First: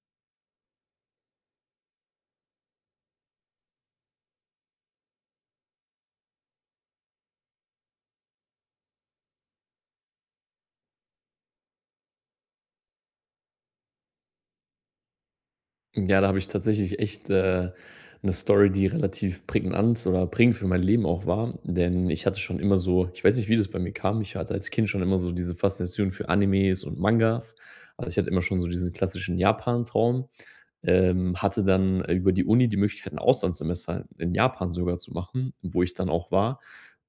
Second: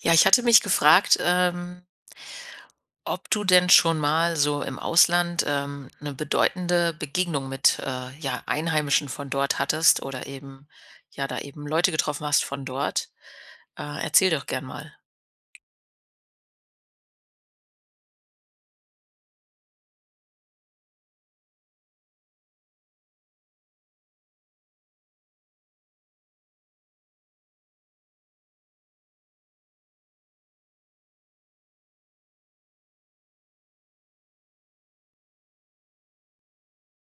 Ja, ich hatte mich gefragt, ähm ob du denn schon mal so im Ausland, ähm, 'ne bedeutende Begegnung mit, äh, ja, Einheimischen von dort hattest oder eben ja, da eben Leute getroffen hast von dort. Äh, erzähl doch gerne mal. Ja, da habe ich tatsächlich echt, äh, 'ne Story, die relativ prägnant oder prägend für mein Leben auch war. Denn ich hatte schon immer so ich weiß nicht, wie das bei mir kam. Ich hatte als Kind schon immer so diese Faszination für Animes und Mangas. Also ich hatte immer schon so diesen klassischen Japan-Traum. Ähm, hatte dann über die Uni die Möglichkeit, 'n Auslandssemester in Japan sogar zu machen, wo ich dann auch war.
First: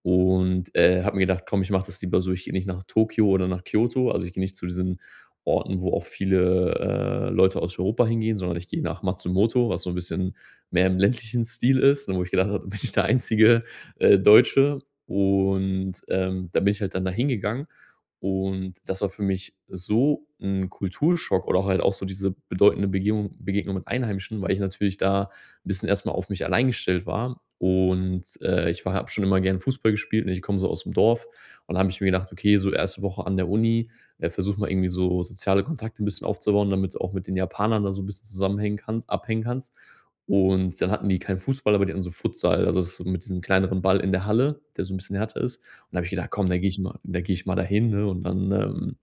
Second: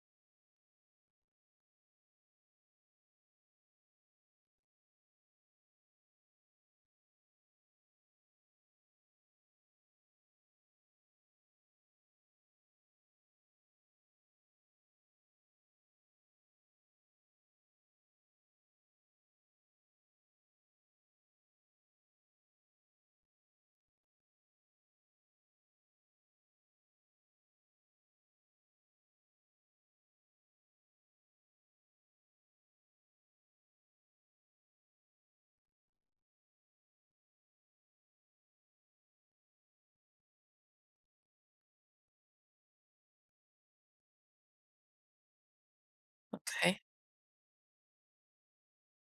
Und, äh, habe mir gedacht: „Komm, ich mache das lieber so, ich gehe nicht nach Tokio oder nach Kyoto, also ich gehe nicht zu diesen Orten, wo auch viele, äh, Leute aus Europa hingehen, sondern ich gehe nach Matsumoto, was so 'n bisschen mehr im ländlichen Stil ist, und wo ich gedacht habe: ‚Da bin ich der einzige, äh, Deutsche.‘“ Und, ähm, da bin ich halt dann da hingegangen. Und das war für mich so 'n Kulturschock oder halt auch so diese bedeutende Begebung Begegnung mit Einheimischen. Weil ich natürlich da 'n bisschen erst mal auf mich allein gestellt war und, äh, ich war habe schon immer gern Fußball gespielt, ne, und ich komme so aus dem Dorf und dann habe ich mir gedacht: „Okay, so erste Woche an der Uni äh, versuche mal irgendwie so soziale Kontakte 'n bisschen aufzubauen, damit du auch mit den Japanern da so 'n bisschen zusammenhängen kannst abhängen kannst.“ Und dann hatten die keinen Fußball, aber die haben so Futsal also so mit diesem kleineren Ball in der Halle, der so 'n bisschen härter ist. Und da habe ich gedacht: „Komm, da gehe Okay. ich mal da gehe ich mal dahin und, ne, und dann, ähm“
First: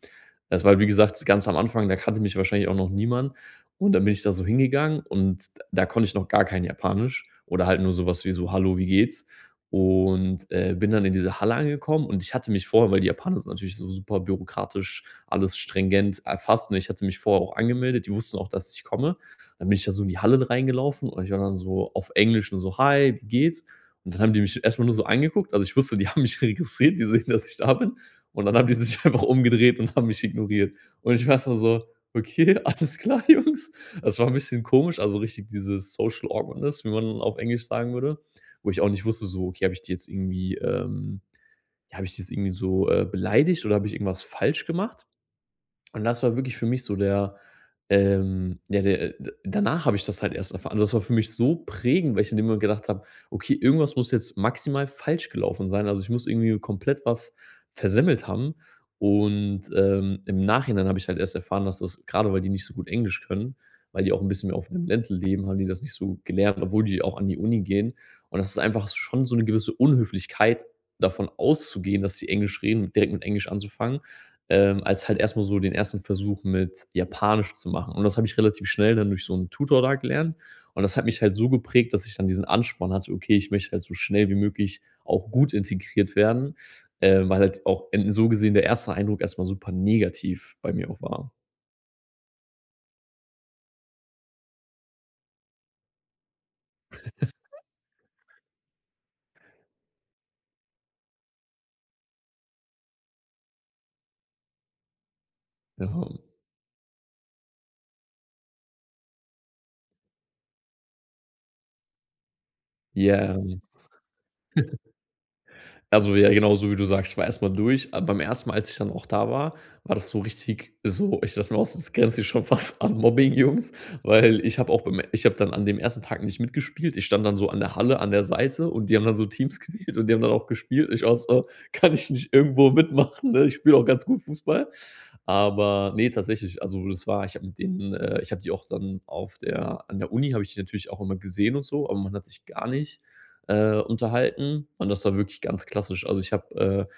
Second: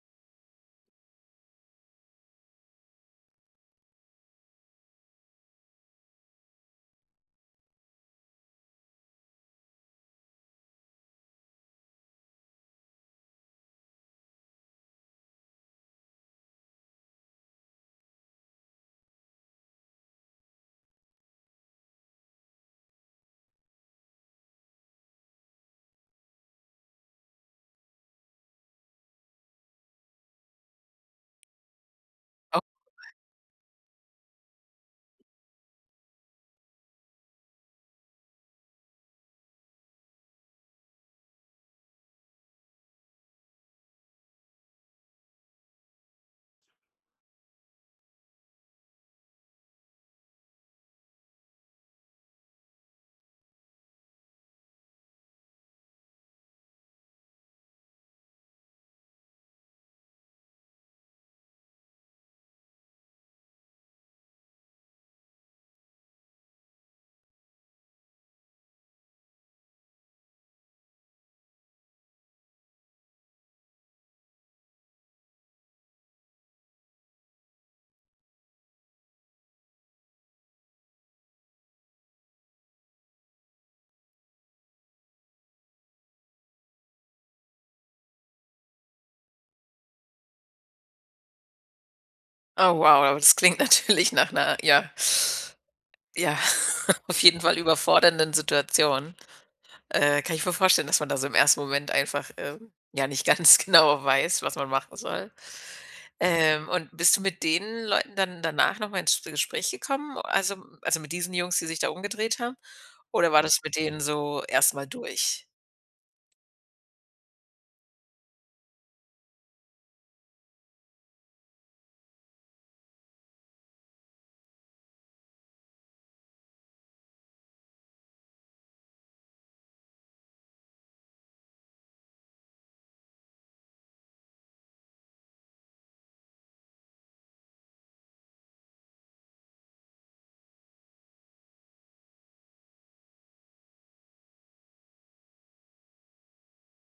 Das war, wie gesagt, ganz am Anfang, da kannte mich wahrscheinlich auch noch niemand. Und dann bin ich da so hingegangen und da konnte ich noch gar kein Japanisch oder halt nur sowas wie so: „Hallo, wie geht's?“ Und, äh, bin dann in diese Halle angekommen. Und ich hatte mich vorher weil, die Japaner sind natürlich so super bürokratisch, alles stringent erfasst. Ne, ich hatte mich vorher auch angemeldet, die wussten auch, dass ich komme. Dann bin ich da so in die Halle reingelaufen und ich war dann so auf Englisch nur so: „Hi, wie geht's?“ Und dann haben die mich erstmal nur so angeguckt. Also, ich wusste, die haben mich registriert, die sehen, dass ich da bin. Und dann haben die sich einfach umgedreht und haben mich ignoriert. Und ich war erstmal so: „Okay, Oh. alles klar, Jungs.“ Das war 'n bisschen komisch, also richtig dieses social Awkwardness, wie man auf Englisch sagen würde. Wo ich auch nicht wusste, so: „Okay, habe ich die jetzt irgendwie, ähm habe ich die jetzt irgendwie so, äh, beleidigt oder habe ich irgendwas falsch gemacht?“ Und das war wirklich für mich so der, ähm ja der, äh äh danach habe ich das halt erst erfahren. Also, das war für mich so prägend, weil ich in dem Moment gedacht habe: „Okay, irgendwas muss jetzt maximal falsch gelaufen sein. Also ich muss irgendwie komplett was versemmelt haben.“ Und, ähm, im Nachhinein habe ich halt erst erfahren, dass das grade weil die nicht so gut Englisch können, weil die auch 'n bisschen mehr auf dem Land leben, haben die das nicht so gut gelernt, obwohl die auch an die Uni gehen. Und das ist einfach schon so 'ne gewisse Unhöflichkeit, davon auszugehen, dass die Englisch reden direkt mit Englisch anzufangen. Ähm, als halt erstmal so den ersten Versuch mit Japanisch zu machen. Und das habe ich relativ schnell dann durch so 'n Tutor da gelernt. Und das hat mich halt so geprägt, dass ich dann diesen Ansporn hatte: „Okay, ich möchte halt so schnell wie möglich auch gut integriert werden.“ Ähm, weil halt auch än so gesehen, der erste Eindruck erstmal super negativ bei mir auch war. Oh, wow, aber das klingt natürlich nach 'ner, ja ja, auf jeden Fall überfordernden Situation. Äh, kann ich mir vorstellen, dass man da so im ersten Moment einfach, ähm, ja, nicht ganz genau weiß, was man machen soll. [unintelligible] Ähm, und bist du mit den Leuten dann danach nochmal ins G ins Gespräch gekommen? Also also mit diesen Jungs, die sich da umgedreht haben? Oder Ja. war das mit denen so erstmal durch? Also ja, genauso wie du sagst, ich war erstmal durch. Aber beim ersten Mal, als ich dann auch da war, war das so richtig also, ich dachte mir auch so, das grenzt hier schon fast an Mobbing, Jungs. Weil ich habe auch beim ich habe dann an dem ersten Tag nicht mitgespielt. Ich stand dann so an der Halle an der Seite und die haben dann so Teams gewählt und die haben dann auch gespielt. Und ich war auch so: „Kann ich nicht irgendwo mitmachen, ne? Ich spiele auch ganz gut Fußball.“ Aber, ne, tatsächlich also das war, ich habe mit denen, äh ich habe die auch dann auf der an der Uni habe ich die natürlich auch immer gesehen und so, aber man hat sich gar nicht, äh, unterhalten und das war wirklich ganz klassisch. Also ich habe,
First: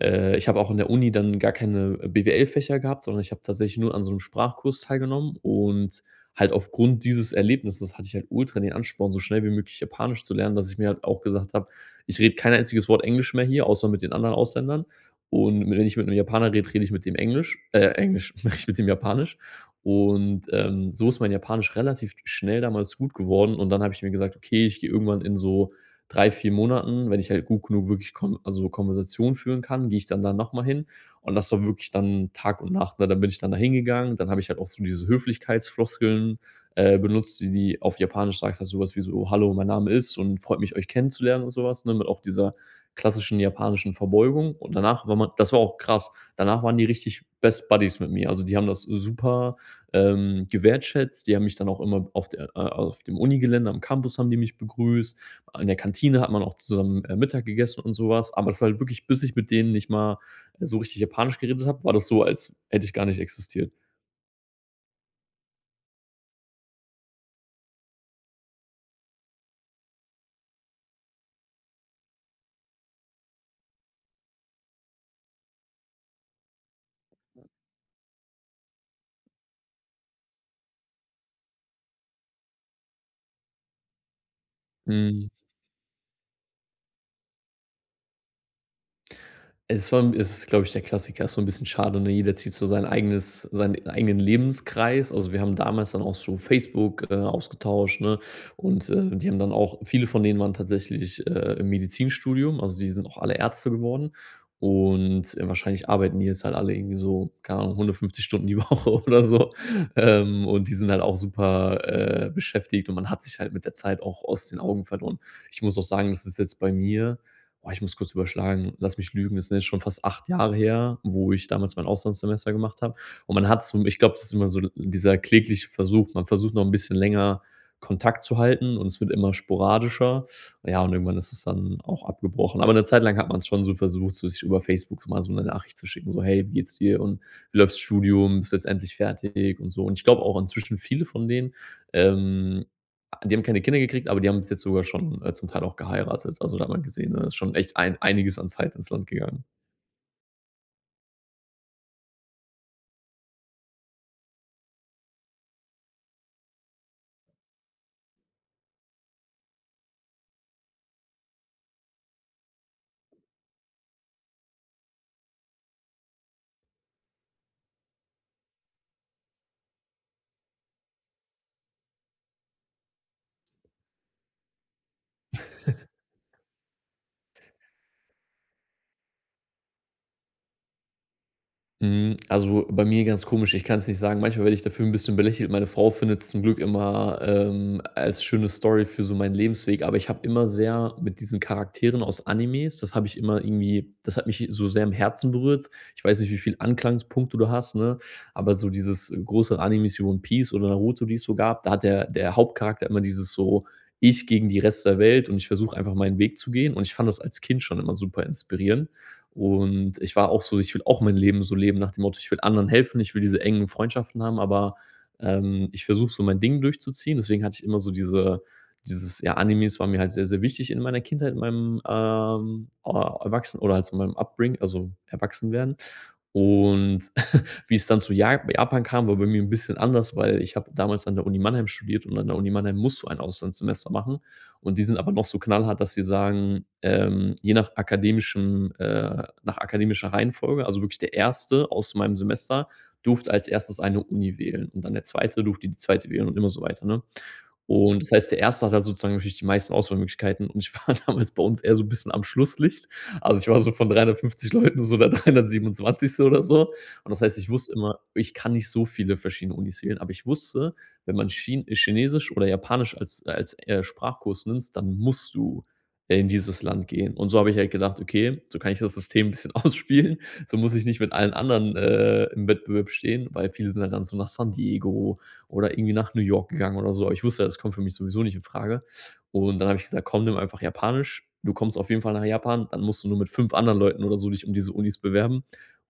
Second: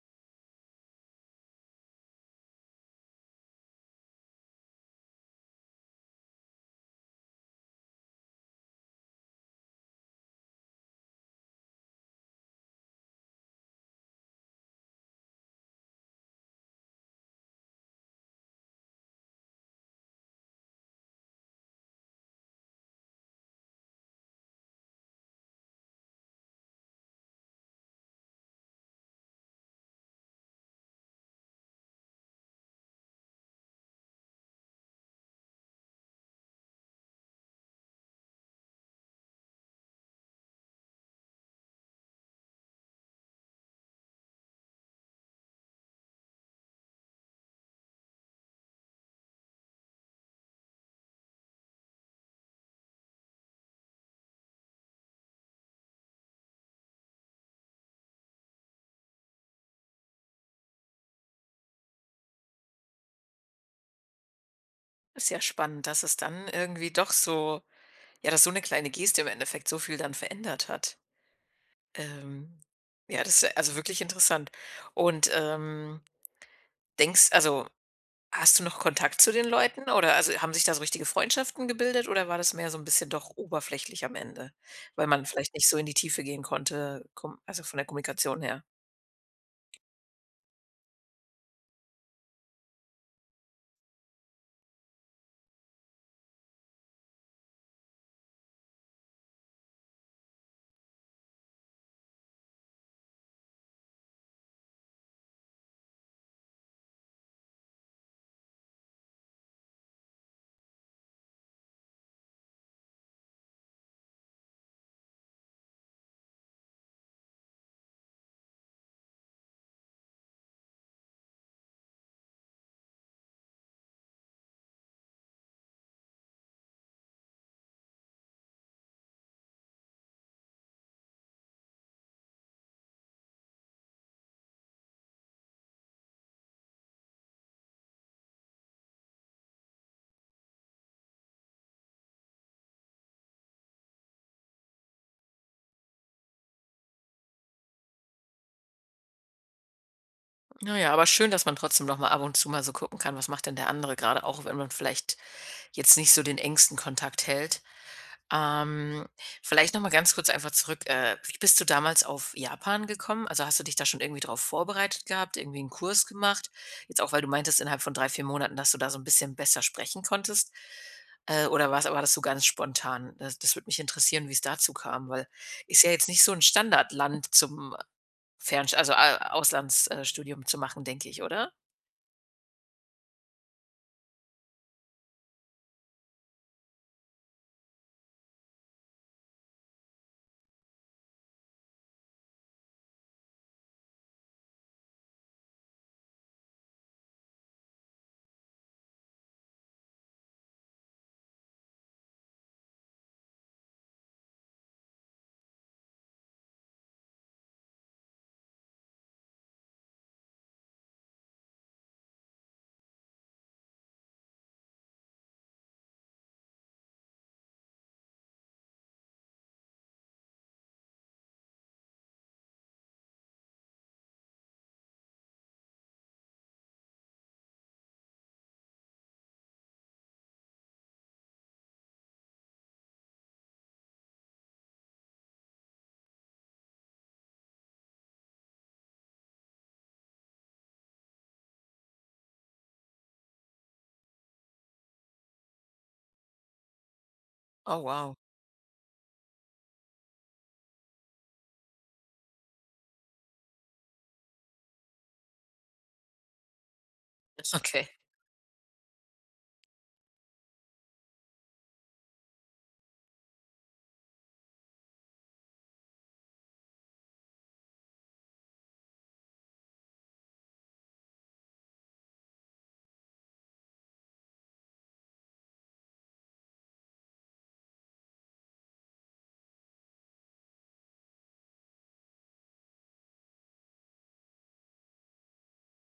äh äh ich habe auch in der Uni dann gar keine BWL-Fächer gehabt, sondern ich habe tatsächlich nur an so 'n Sprachkurs teilgenommen und halt aufgrund dieses Erlebnisses hatte ich halt ultra den Ansporn, so schnell wie möglich Japanisch zu lernen, dass ich mir halt auch gesagt habe: „Ich rede kein einziges Wort Englisch mehr hier, außer mit den anderen Ausländern.“ Und wenn ich mit 'nem Japaner rede, rede ich mit dem Englisch äh, Englisch, rede ich mit dem Japanisch. Und, ähm, so ist mein Japanisch relativ schnell damals gut geworden und dann habe ich mir gesagt: „Okay, ich gehe irgendwann in so 3, 4 Monaten, wenn ich halt gut genug wirklich Kon also Konversation führen kann, gehe ich dann da nochmal hin“ und das war wirklich dann Tag und Nacht, ne? Dann bin ich dann da hingegangen, dann habe ich halt auch so diese Höflichkeitsfloskeln, äh, benutzt, die die auf Japanisch sagst du halt sowas wie so: „Hallo, mein Name ist und freut mich, euch kennenzulernen“ und sowas, ne? Mit auch dieser klassischen japanischen Verbeugung. Und danach war man das war auch krass. Danach waren die richtig best Buddies mit mir. Also die haben das super, ähm, wertgeschätzt. Die haben mich dann auch immer auf der äh, auf dem Uni-Gelände am Campus haben die mich begrüßt. In der Kantine hat man auch zusammen, äh, Mittag gegessen und sowas. Aber es war halt wirklich, bis ich mit denen nicht mal so richtig Japanisch geredet habe, war das so, als hätte ich gar nicht existiert. Ist ja spannend, dass es dann irgendwie doch so ja, dass so 'ne kleine Geste im Endeffekt so viel dann verändert hat. Ähm, ja, das ist also wirklich interessant. Und, ähm, denkst also, hast du noch Kontakt zu den Leuten, oder also, haben sich da so richtige Freundschaften gebildet? Oder war das mehr so 'n bisschen doch oberflächlich am Ende, weil man Mhm. vielleicht nicht so in die Tiefe gehen konnte. Komm also, von der Kommunikation her? Es vom es ist, glaube ich, der Klassiker. Ist so 'n bisschen schade, ne, jeder zieht so sein eigenes seinen eigenen Lebenskreis. Also, wir haben damals dann auch so Facebook, äh, ausgetauscht, ne. Und, äh, die haben dann auch viele von denen waren tatsächlich, äh, im Medizinstudium. Also, die sind auch alle Ärzte geworden. Und, äh, wahrscheinlich arbeiten die jetzt halt alle irgendwie so, keine Ahnung, 150 Stunden die Woche oder so. Ähm, und die sind halt auch super, äh, beschäftigt und man hat sich halt mit der Zeit auch aus den Augen verloren. Ich muss auch sagen, das ist jetzt bei mir oh, ich muss kurz überschlagen, lass mich lügen, das sind jetzt schon fast 8 Jahre her, wo ich damals mein Auslandssemester gemacht habe. Und man hat's, so ich glaube, es ist immer so l dieser klägliche Versuch. Man versucht noch 'n bisschen länger Kontakt zu halten und es wird immer sporadischer. Ja, und irgendwann ist es dann auch abgebrochen. Aber 'ne Zeit lang hat man's schon so versucht, so sich über Facebook mal so 'ne Nachricht zu schicken, so: „Hey, wie geht's dir und wie läuft das Studium, bist du jetzt endlich fertig,“ und so. Und ich glaube auch inzwischen viele von denen, ähm, a die haben keine Kinder gekriegt, aber die haben bis jetzt sogar schon, äh, zum Teil auch geheiratet. Also, da hat man gesehen, äh, ist schon echt ein einiges an Zeit ins Land gegangen. Na ja, aber schön, dass man trotzdem noch mal ab und zu mal so gucken kann: „Was macht denn der andere gerade?" auch wenn man vielleicht jetzt nicht so den engsten Kontakt hält. Ähm, vielleicht noch mal ganz kurz einfach zurück. Äh, wie bist du damals auf Japan gekommen? Also, hast du dich da schon irgendwie drauf vorbereitet gehabt? Irgendwie 'n Kurs gemacht. Jetzt auch, weil du meintest innerhalb von 3, 4 Monaten, dass du da so 'n bisschen besser sprechen konntest. Äh, oder was war das so ganz spontan? Äh, das das würde mich interessieren, wie's dazu kam, weil ist ja jetzt nicht so 'n "Standardland" zum, äh, Fernsch also, A Auslands äh, Studium zu machen, denke ich, oder? Mhm, also, bei mir ganz komisch. Ich kann es nicht sagen, manchmal werde ich dafür 'n bisschen belächelt. Meine Frau findet's zum Glück immer, ähm, a als schöne Story für so meinen Lebensweg, aber ich habe immer sehr mit diesen Charakteren aus Animes, das habe ich immer irgendwie, das hat mich hi so sehr am Herzen berührt. Ich weiß nicht, wie viel Anklagepunkte du hast, ne? Aber so dieses, äh, große Anime One Peace oder Naruto, die es so gab, da hat der der Hauptcharakter immer dieses so: „Ich gegen die Rest der Welt und ich versuche einfach meinen Weg zu gehen!" Und ich fand das als Kind schon immer super inspirierend. Und ich war auch so. Ich will auch mein Leben so leben nach dem Motto: „Ich will anderen helfen!" Ich will diese engen Freundschaften haben, aber, ähm, ich versuche so mein Ding durchzuziehen. Deswegen hatte ich immer so diese äh, dieses ja, Animes waren mir halt sehr, sehr wichtig in meiner Kindheit, in meinem, ähm, ah, erwachsen oder halt so meinem upbring also, Erwachsenwerden. Und wie es dann zu Jap Japan kam, war bei mir 'n bisschen anders, weil ich habe damals an der Uni Mannheim studiert und an der Uni Mannheim musst du ein Auslandssemester machen. Und die sind aber noch so knallhart, dass sie sagen, ähm: „Je nach akademischem äh, nach akademischer Reihenfolge." Also, wirklich der 1. aus meinem Semester durfte als erstes eine Uni wählen und dann der 2. durfte die 2. wählen und immer so weiter, ne? Oh, Und das wow. heißt, der erste hat halt sozusagen natürlich die meisten Auswahlmöglichkeiten und ich war damals bei uns eher so 'n bisschen am "Schlusslicht". Also, ich war so von 350 Leuten so der 327. oder so. Und das heißt, ich Ist wusste okay. immer, ich kann nicht so viele verschiedene Unis wählen, aber ich wusste, wenn man Chin Chinesisch oder Japanisch als als, äh, Sprachkurs nimmst, dann musst du in dieses Land gehen. Und so habe ich halt gedacht: „Okay, so kann ich das System 'n bisschen ausspielen, so muss ich nicht mit allen anderen, äh, im Wettbewerb stehen." Weil viele sind halt dann so nach San Diego oder irgendwie nach New York gegangen oder so. Aber ich wusste ja, das kommt für mich sowieso nicht in Frage. Und dann habe ich gesagt: „Komm, nimm einfach Japanisch, du kommst auf jeden Fall nach Japan, dann musst du nur mit 5 anderen Leuten oder so dich um diese Unis bewerben."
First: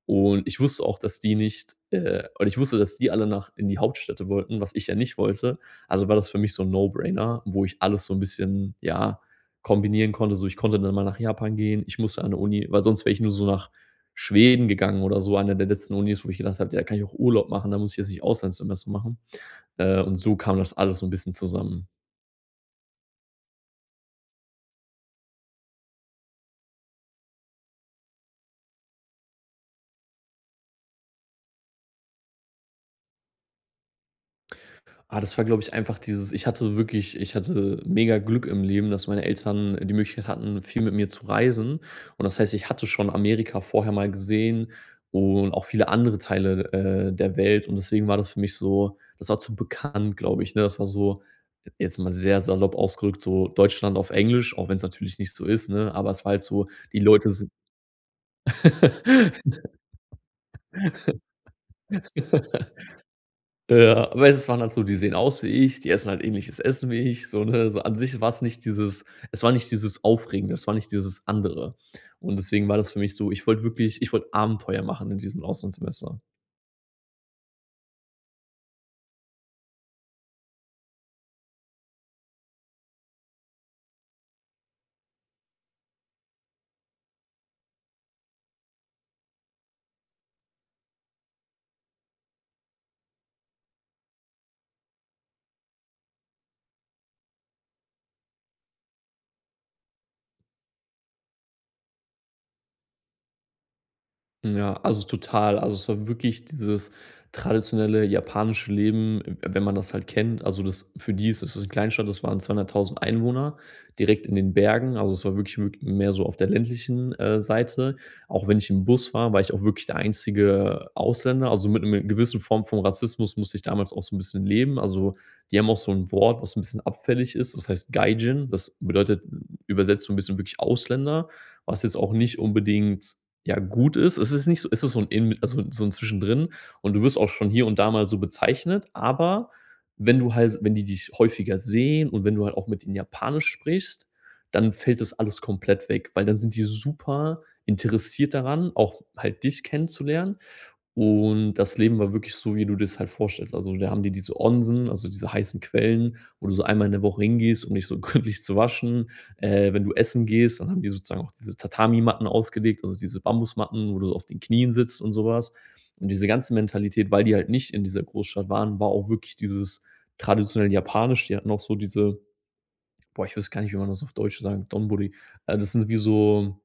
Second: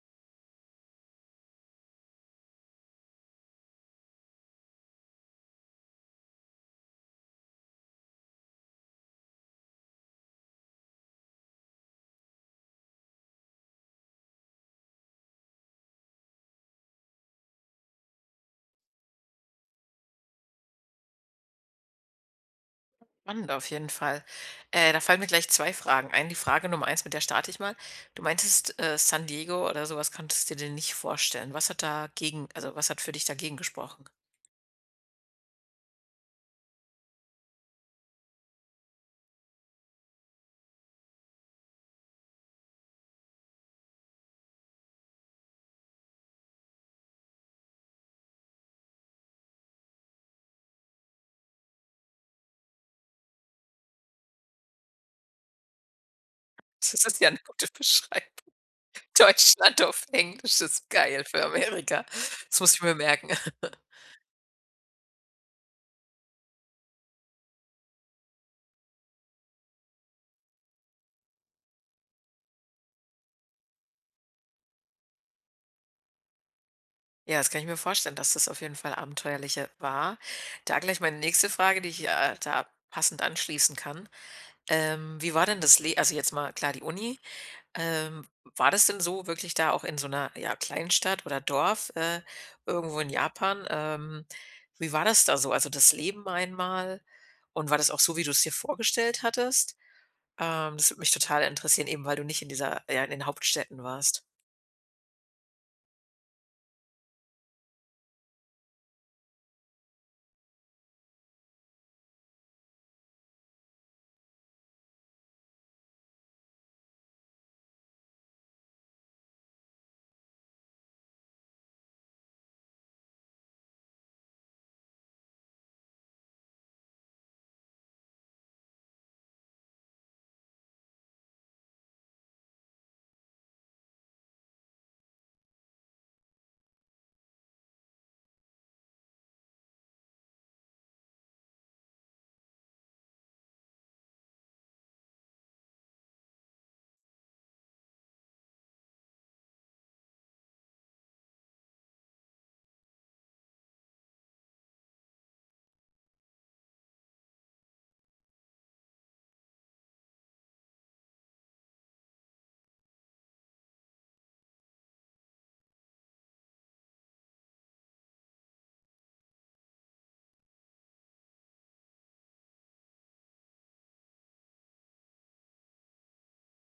Und ich wusste auch, dass die nicht äh, und ich wusste, dass die alle nach in die Hauptstädte wollten, was ich ja nicht wollte. Also, war das für mich so 'n "No-Brainer" wo ich alles so 'n bisschen, ja, kombinieren konnte. So ich konnte dann mal nach Japan gehen. Ich musste an 'ne Uni, weil sonst wäre ich nur so nach Schweden gegangen oder so. Eine der letzten Unis, wo ich gedacht habe: „Ja kann ich auch Urlaub machen, da muss ich jetzt nicht Auslandssemester machen." Äh, und so kam das alles so 'n bisschen zusammen. Spannend auf jeden Fall. Äh, da fallen mir gleich 2 Fragen ein. Die Frage Nummer eins mit der starte ich mal. Du meintest, äh, San Diego oder sowas könntest du dir nicht vorstellen. Was hat dagegen, also, was hat für dich dagegen gesprochen? Ah, das war, glaube ich einfach dieses ich hatte wirklich ich hatte mega Glück im Leben, dass meine Eltern die Möglichkeit hatten, viel mit mir zu reisen. Und das heißt, ich hatte schon Amerika vorher mal gesehen und auch viele andere Teile, äh, der Welt und deswegen war das für mich so das war zu bekannt, glaube ich, ne? Das war so jetzt mal sehr salopp ausgerückt, so Deutschland auf Englisch, auch wenn es natürlich nicht so ist, ne? Aber es war halt so, Das die ist ja Leute 'ne sind gute Beschreibung. Deutschland auf Englisch ist geil für Amerika Das muss ich mir merken Ja, aber es waren halt so, die sehen aus wie ich, die essen halt ähnliches Essen wie ich, so ne? So an sich war es nicht dieses es war nicht dieses Aufregende, es war nicht dieses Andere. Und deswegen war das für mich so ich wollte wirklich ich wollte Abenteuer machen in diesem Auslandssemester. Ja, das kann ich mir vorstellen, dass das auf jeden Fall abenteuerlicher war. Da gleich meine nächste Frage, die ich, äh, da passend anschließen kann. Ähm, wie war denn das Le also jetzt mal klar die Uni. Ähm, w war das denn so wirklich da auch in so 'ner, ja, Kleinstadt oder Dorf, äh, irgendwo in Japan? Ähm, wie war das da so? Also das Leben einmal. Und war das auch so, wie du es dir vorgestellt hattest? Ähm, das würde mich total interessieren. Eben, weil du nicht in dieser ja, in den Hauptstädten warst. Ja, also total. Also, es war wirklich dieses traditionelle japanische Leben, w wenn man das halt kennt. Also das für die ist das 'ne Kleinstadt. Das waren 200.000 Einwohner, direkt in den Bergen, also es war wirklich wi mehr so auf der ländlichen, äh, Seite. Auch wenn ich im Bus war, war ich auch wirklich der einzige, äh, Ausländer, also mit 'nem gewissen Form von Rassismus musste ich damals auch so 'n bisschen leben. Also die haben auch so 'n Wort, was 'n bisschen abfällig ist. Das heißt Gaijin, das bedeutet ü übersetzt so 'n bisschen wirklich Ausländer, was jetzt auch nicht unbedingt, ja, gut ist. Es ist nicht so es ist so 'n ähn also so 'n Zwischendrin und du wirst auch schon hier und da mal so bezeichnet. Aber wenn du halt wenn die dich häufiger sehen und wenn du halt auch mit ihnen Japanisch sprichst, dann fällt das alles komplett weg, weil dann sind die super interessiert daran, auch halt dich kennenzulernen. Und das Leben war wirklich so, wie du dir 's halt vorstellst. Also da haben die diese Onsen, also diese heißen Quellen, wo du so einmal in der Woche hingehst, um dich so gründlich zu waschen. Äh, wenn du essen gehst, dann haben die sozusagen auch diese Tatami-Matten ausgelegt, also diese Bambusmatten, wo du auf den Knien sitzt und sowas. Und diese ganze Mentalität, weil die halt nicht in dieser Großstadt waren, war auch wirklich dieses traditionell japanisch. Die hatten auch so diese boah, ich wüsste gar nicht, wie man das auf Deutsch sagt, Donburi. Äh, das sind wie so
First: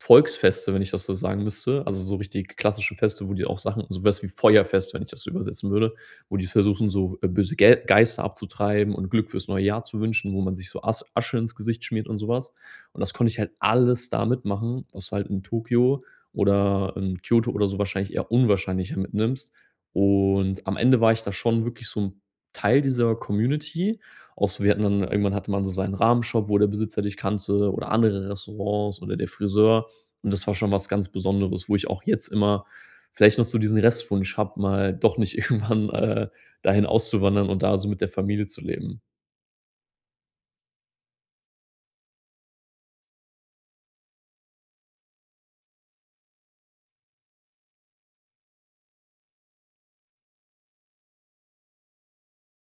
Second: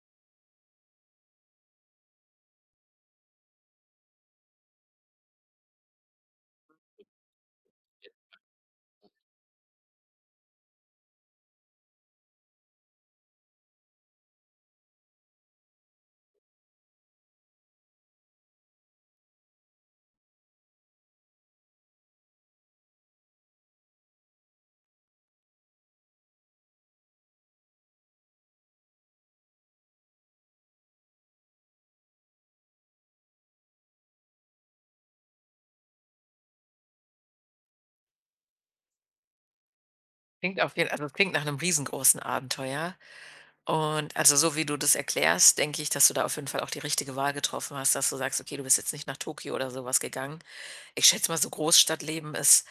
Volksfeste, wenn ich das so sagen müsste. Also so richtig klassische Feste, wo die auch Sachen sowas wie Feuerfest, wenn ich das so übersetzen würde, wo die versuchen, so, äh, böse Ge Geister abzutreiben und Glück fürs neue Jahr zu wünschen, wo man sich so As Asche ins Gesicht schmiert und sowas. Und das konnte ich halt alles da mitmachen, was du halt in Tokio oder in Kyoto oder so wahrscheinlich eher unwahrscheinlicher mitnimmst. Und am Ende war ich da schon wirklich so 'n Teil dieser Community auch so wir hatten dann irgendwann hatte man so seinen Ramen-Shop, wo der Besitzer dich kannte oder andere Restaurants oder der Friseur. Und das war schon was ganz Besonderes, wo ich auch jetzt immer vielleicht noch so diesen Restwunsch habe, mal doch nicht irgendwann, äh, dahin auszuwandern und da so mit der Familie zu leben. Klingt auf jeden also, das klingt nach 'nem riesengroßen Abenteuer. Und, also, so wie du das erklärst, denke ich, dass du da auf jeden Fall auch die richtige Wahl getroffen hast, dass du sagst: „Okay, du bist jetzt nicht nach Tokyo oder sowas gegangen.“ Ich schätze mal, so Großstadtleben ist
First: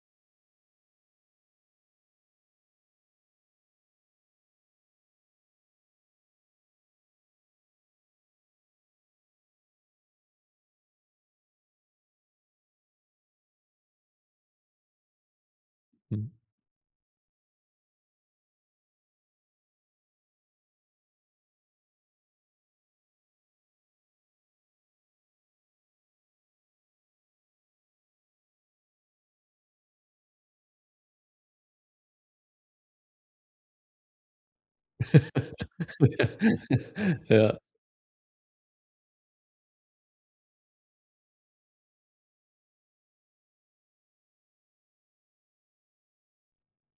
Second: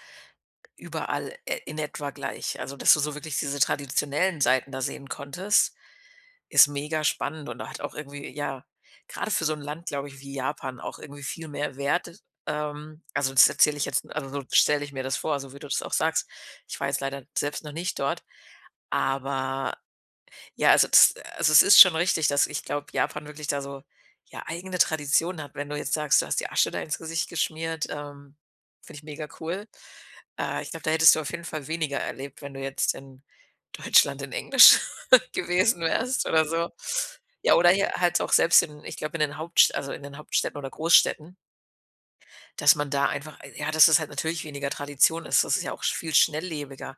überall, äh, in etwa gleich. Also, dass du so wirklich diese traditionellen Seiten da sehen konntest, ist mega spannend. Und da hat auch irgendwie, ja, grade für so 'n Land, glaube ich, wie Japan auch irgendwie viel mehr Wert. Ähm, also das erzähle ich jetzt also so stelle ich mir das vor, so wie du das auch sagst. Mhm. Ich war jetzt leider selbst noch nicht dort, aber, ja, also das äh, also es ist schon richtig, dass, ich glaube, Japan wirklich da so, ja, eigene Traditionen hat. Wenn du jetzt sagst, du hast die Asche da ins Gesicht geschmiert, ähm, finde ich mega cool. Äh, ich glaube, da hättest du auf jeden Fall weniger erlebt, wenn du jetzt in Deutschland in Englisch gewesen wärst oder so. Ja, Ja. oder hier halt auch selbst in ich glaube in den Hauptst also in den Hauptstädten oder Goßstädten dass man da einfach, äh, ja dass es halt natürlich weniger Tradition ist. Das ist ja auch viel schnelllebiger.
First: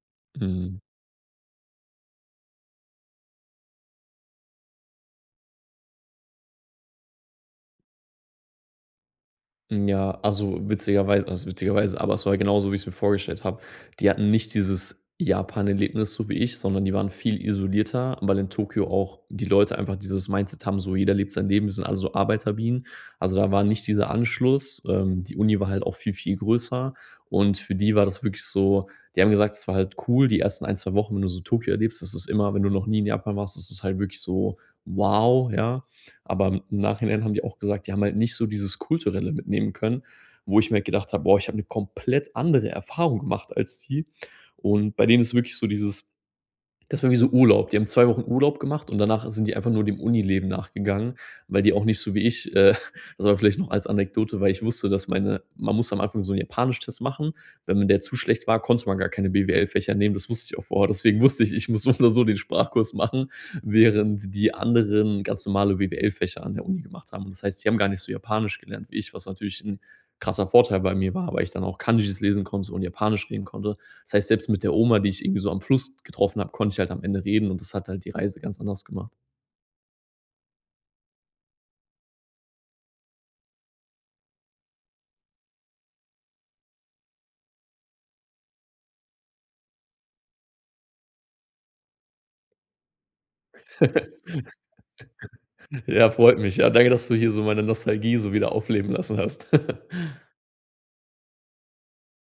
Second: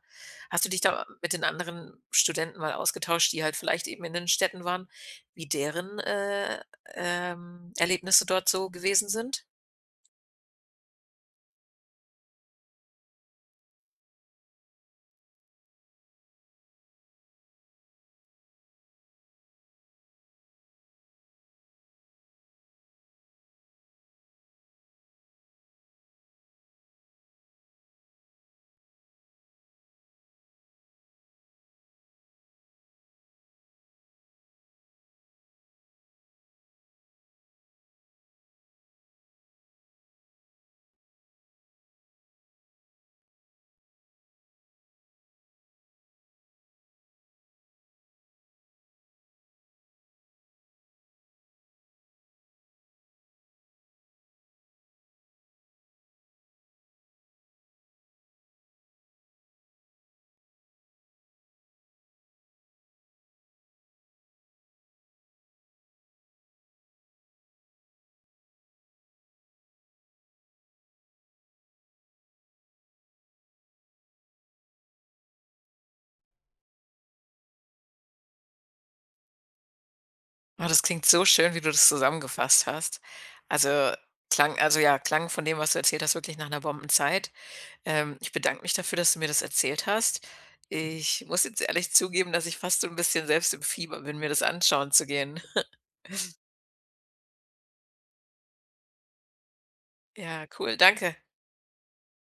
Hast du Mhm. dich da mit den anderen Studenten mal ausgetauscht, die halt vielleicht eben in den Städten waren, wie deren, äh, ähm, Erlebnisse dort so gewesen sind? Hm, ja, also witzigerwei was witzigerweise. Aber es war genauso, wie ich es mir vorgestellt habe. Die hatten nicht dieses Japan-Erlebnis, so wie ich, sondern die waren viel isolierter, weil in Tokio auch die Leute einfach dieses Mindset haben, so, jeder lebt sein Leben. Wir sind alle so Arbeiterbienen. Also, da war nicht dieser Anschluss. Ähm, die Uni war halt auch viel, viel größer und für die war das wirklich so, die haben gesagt: „Es war halt cool, die ersten 1, 2 Wochen, wenn du so Tokyo erlebst.“ Das ist immer, wenn du noch nie in Japan warst, ist es halt wirklich so, wow, ja. Aber im Nachhinein haben die auch gesagt, die haben halt nicht so dieses Kulturelle mitnehmen können, wo ich mir halt gedacht habe: „Boah, ich habe 'ne komplett andere Erfahrung gemacht, als die.“ Und bei denen ist es wirklich so dieses, das war wie so Urlaub. Die haben 2 Wochen Urlaub gemacht und danach sind die einfach nur dem Unileben nachgegangen, weil die auch nicht so wie ich, äh das vielleicht noch als Anekdote, weil ich wusste, dass meine man muss am Anfang so 'n Japanisch-Test machen. Wenn m der zu schlecht war, konnte man gar keine BWL-Fächer nehmen, das wusste ich auch vorher. Deswegen wusste ich, ich muss so oder so den Sprachkurs machen, während die anderen ganz normale BWL-Fächer an der Uni gemacht haben. Das heißt, die haben gar nicht so Japanisch gelernt wie ich, was natürlich 'n krasser Vorteil bei mir war, weil ich dann auch Kanjis lesen konnte und Japanisch reden konnte. Das heißt, selbst mit der Oma, die ich irgendwie so am Fluss getroffen habe, konnte ich halt am Ende reden und das hat halt die Reise ganz anders gemacht. Oh, das klingt so schön, wie du das zusammengefasst hast. Also klang also, ja, klang von dem, was du erzählt hast, wirklich nach 'ner Bombenzeit. Ähm, ich bedanke mich dafür, dass du mir das erzählt hast. Ich muss jetzt ehrlich zugeben, dass ich fast so 'n bisschen selbst im Fieber bin, mir das anschauen zu gehen. Ja, freut mich. Ja, danke, dass du hier so meine Nostalgie so wieder aufleben lassen hast. Ja, cool. Danke.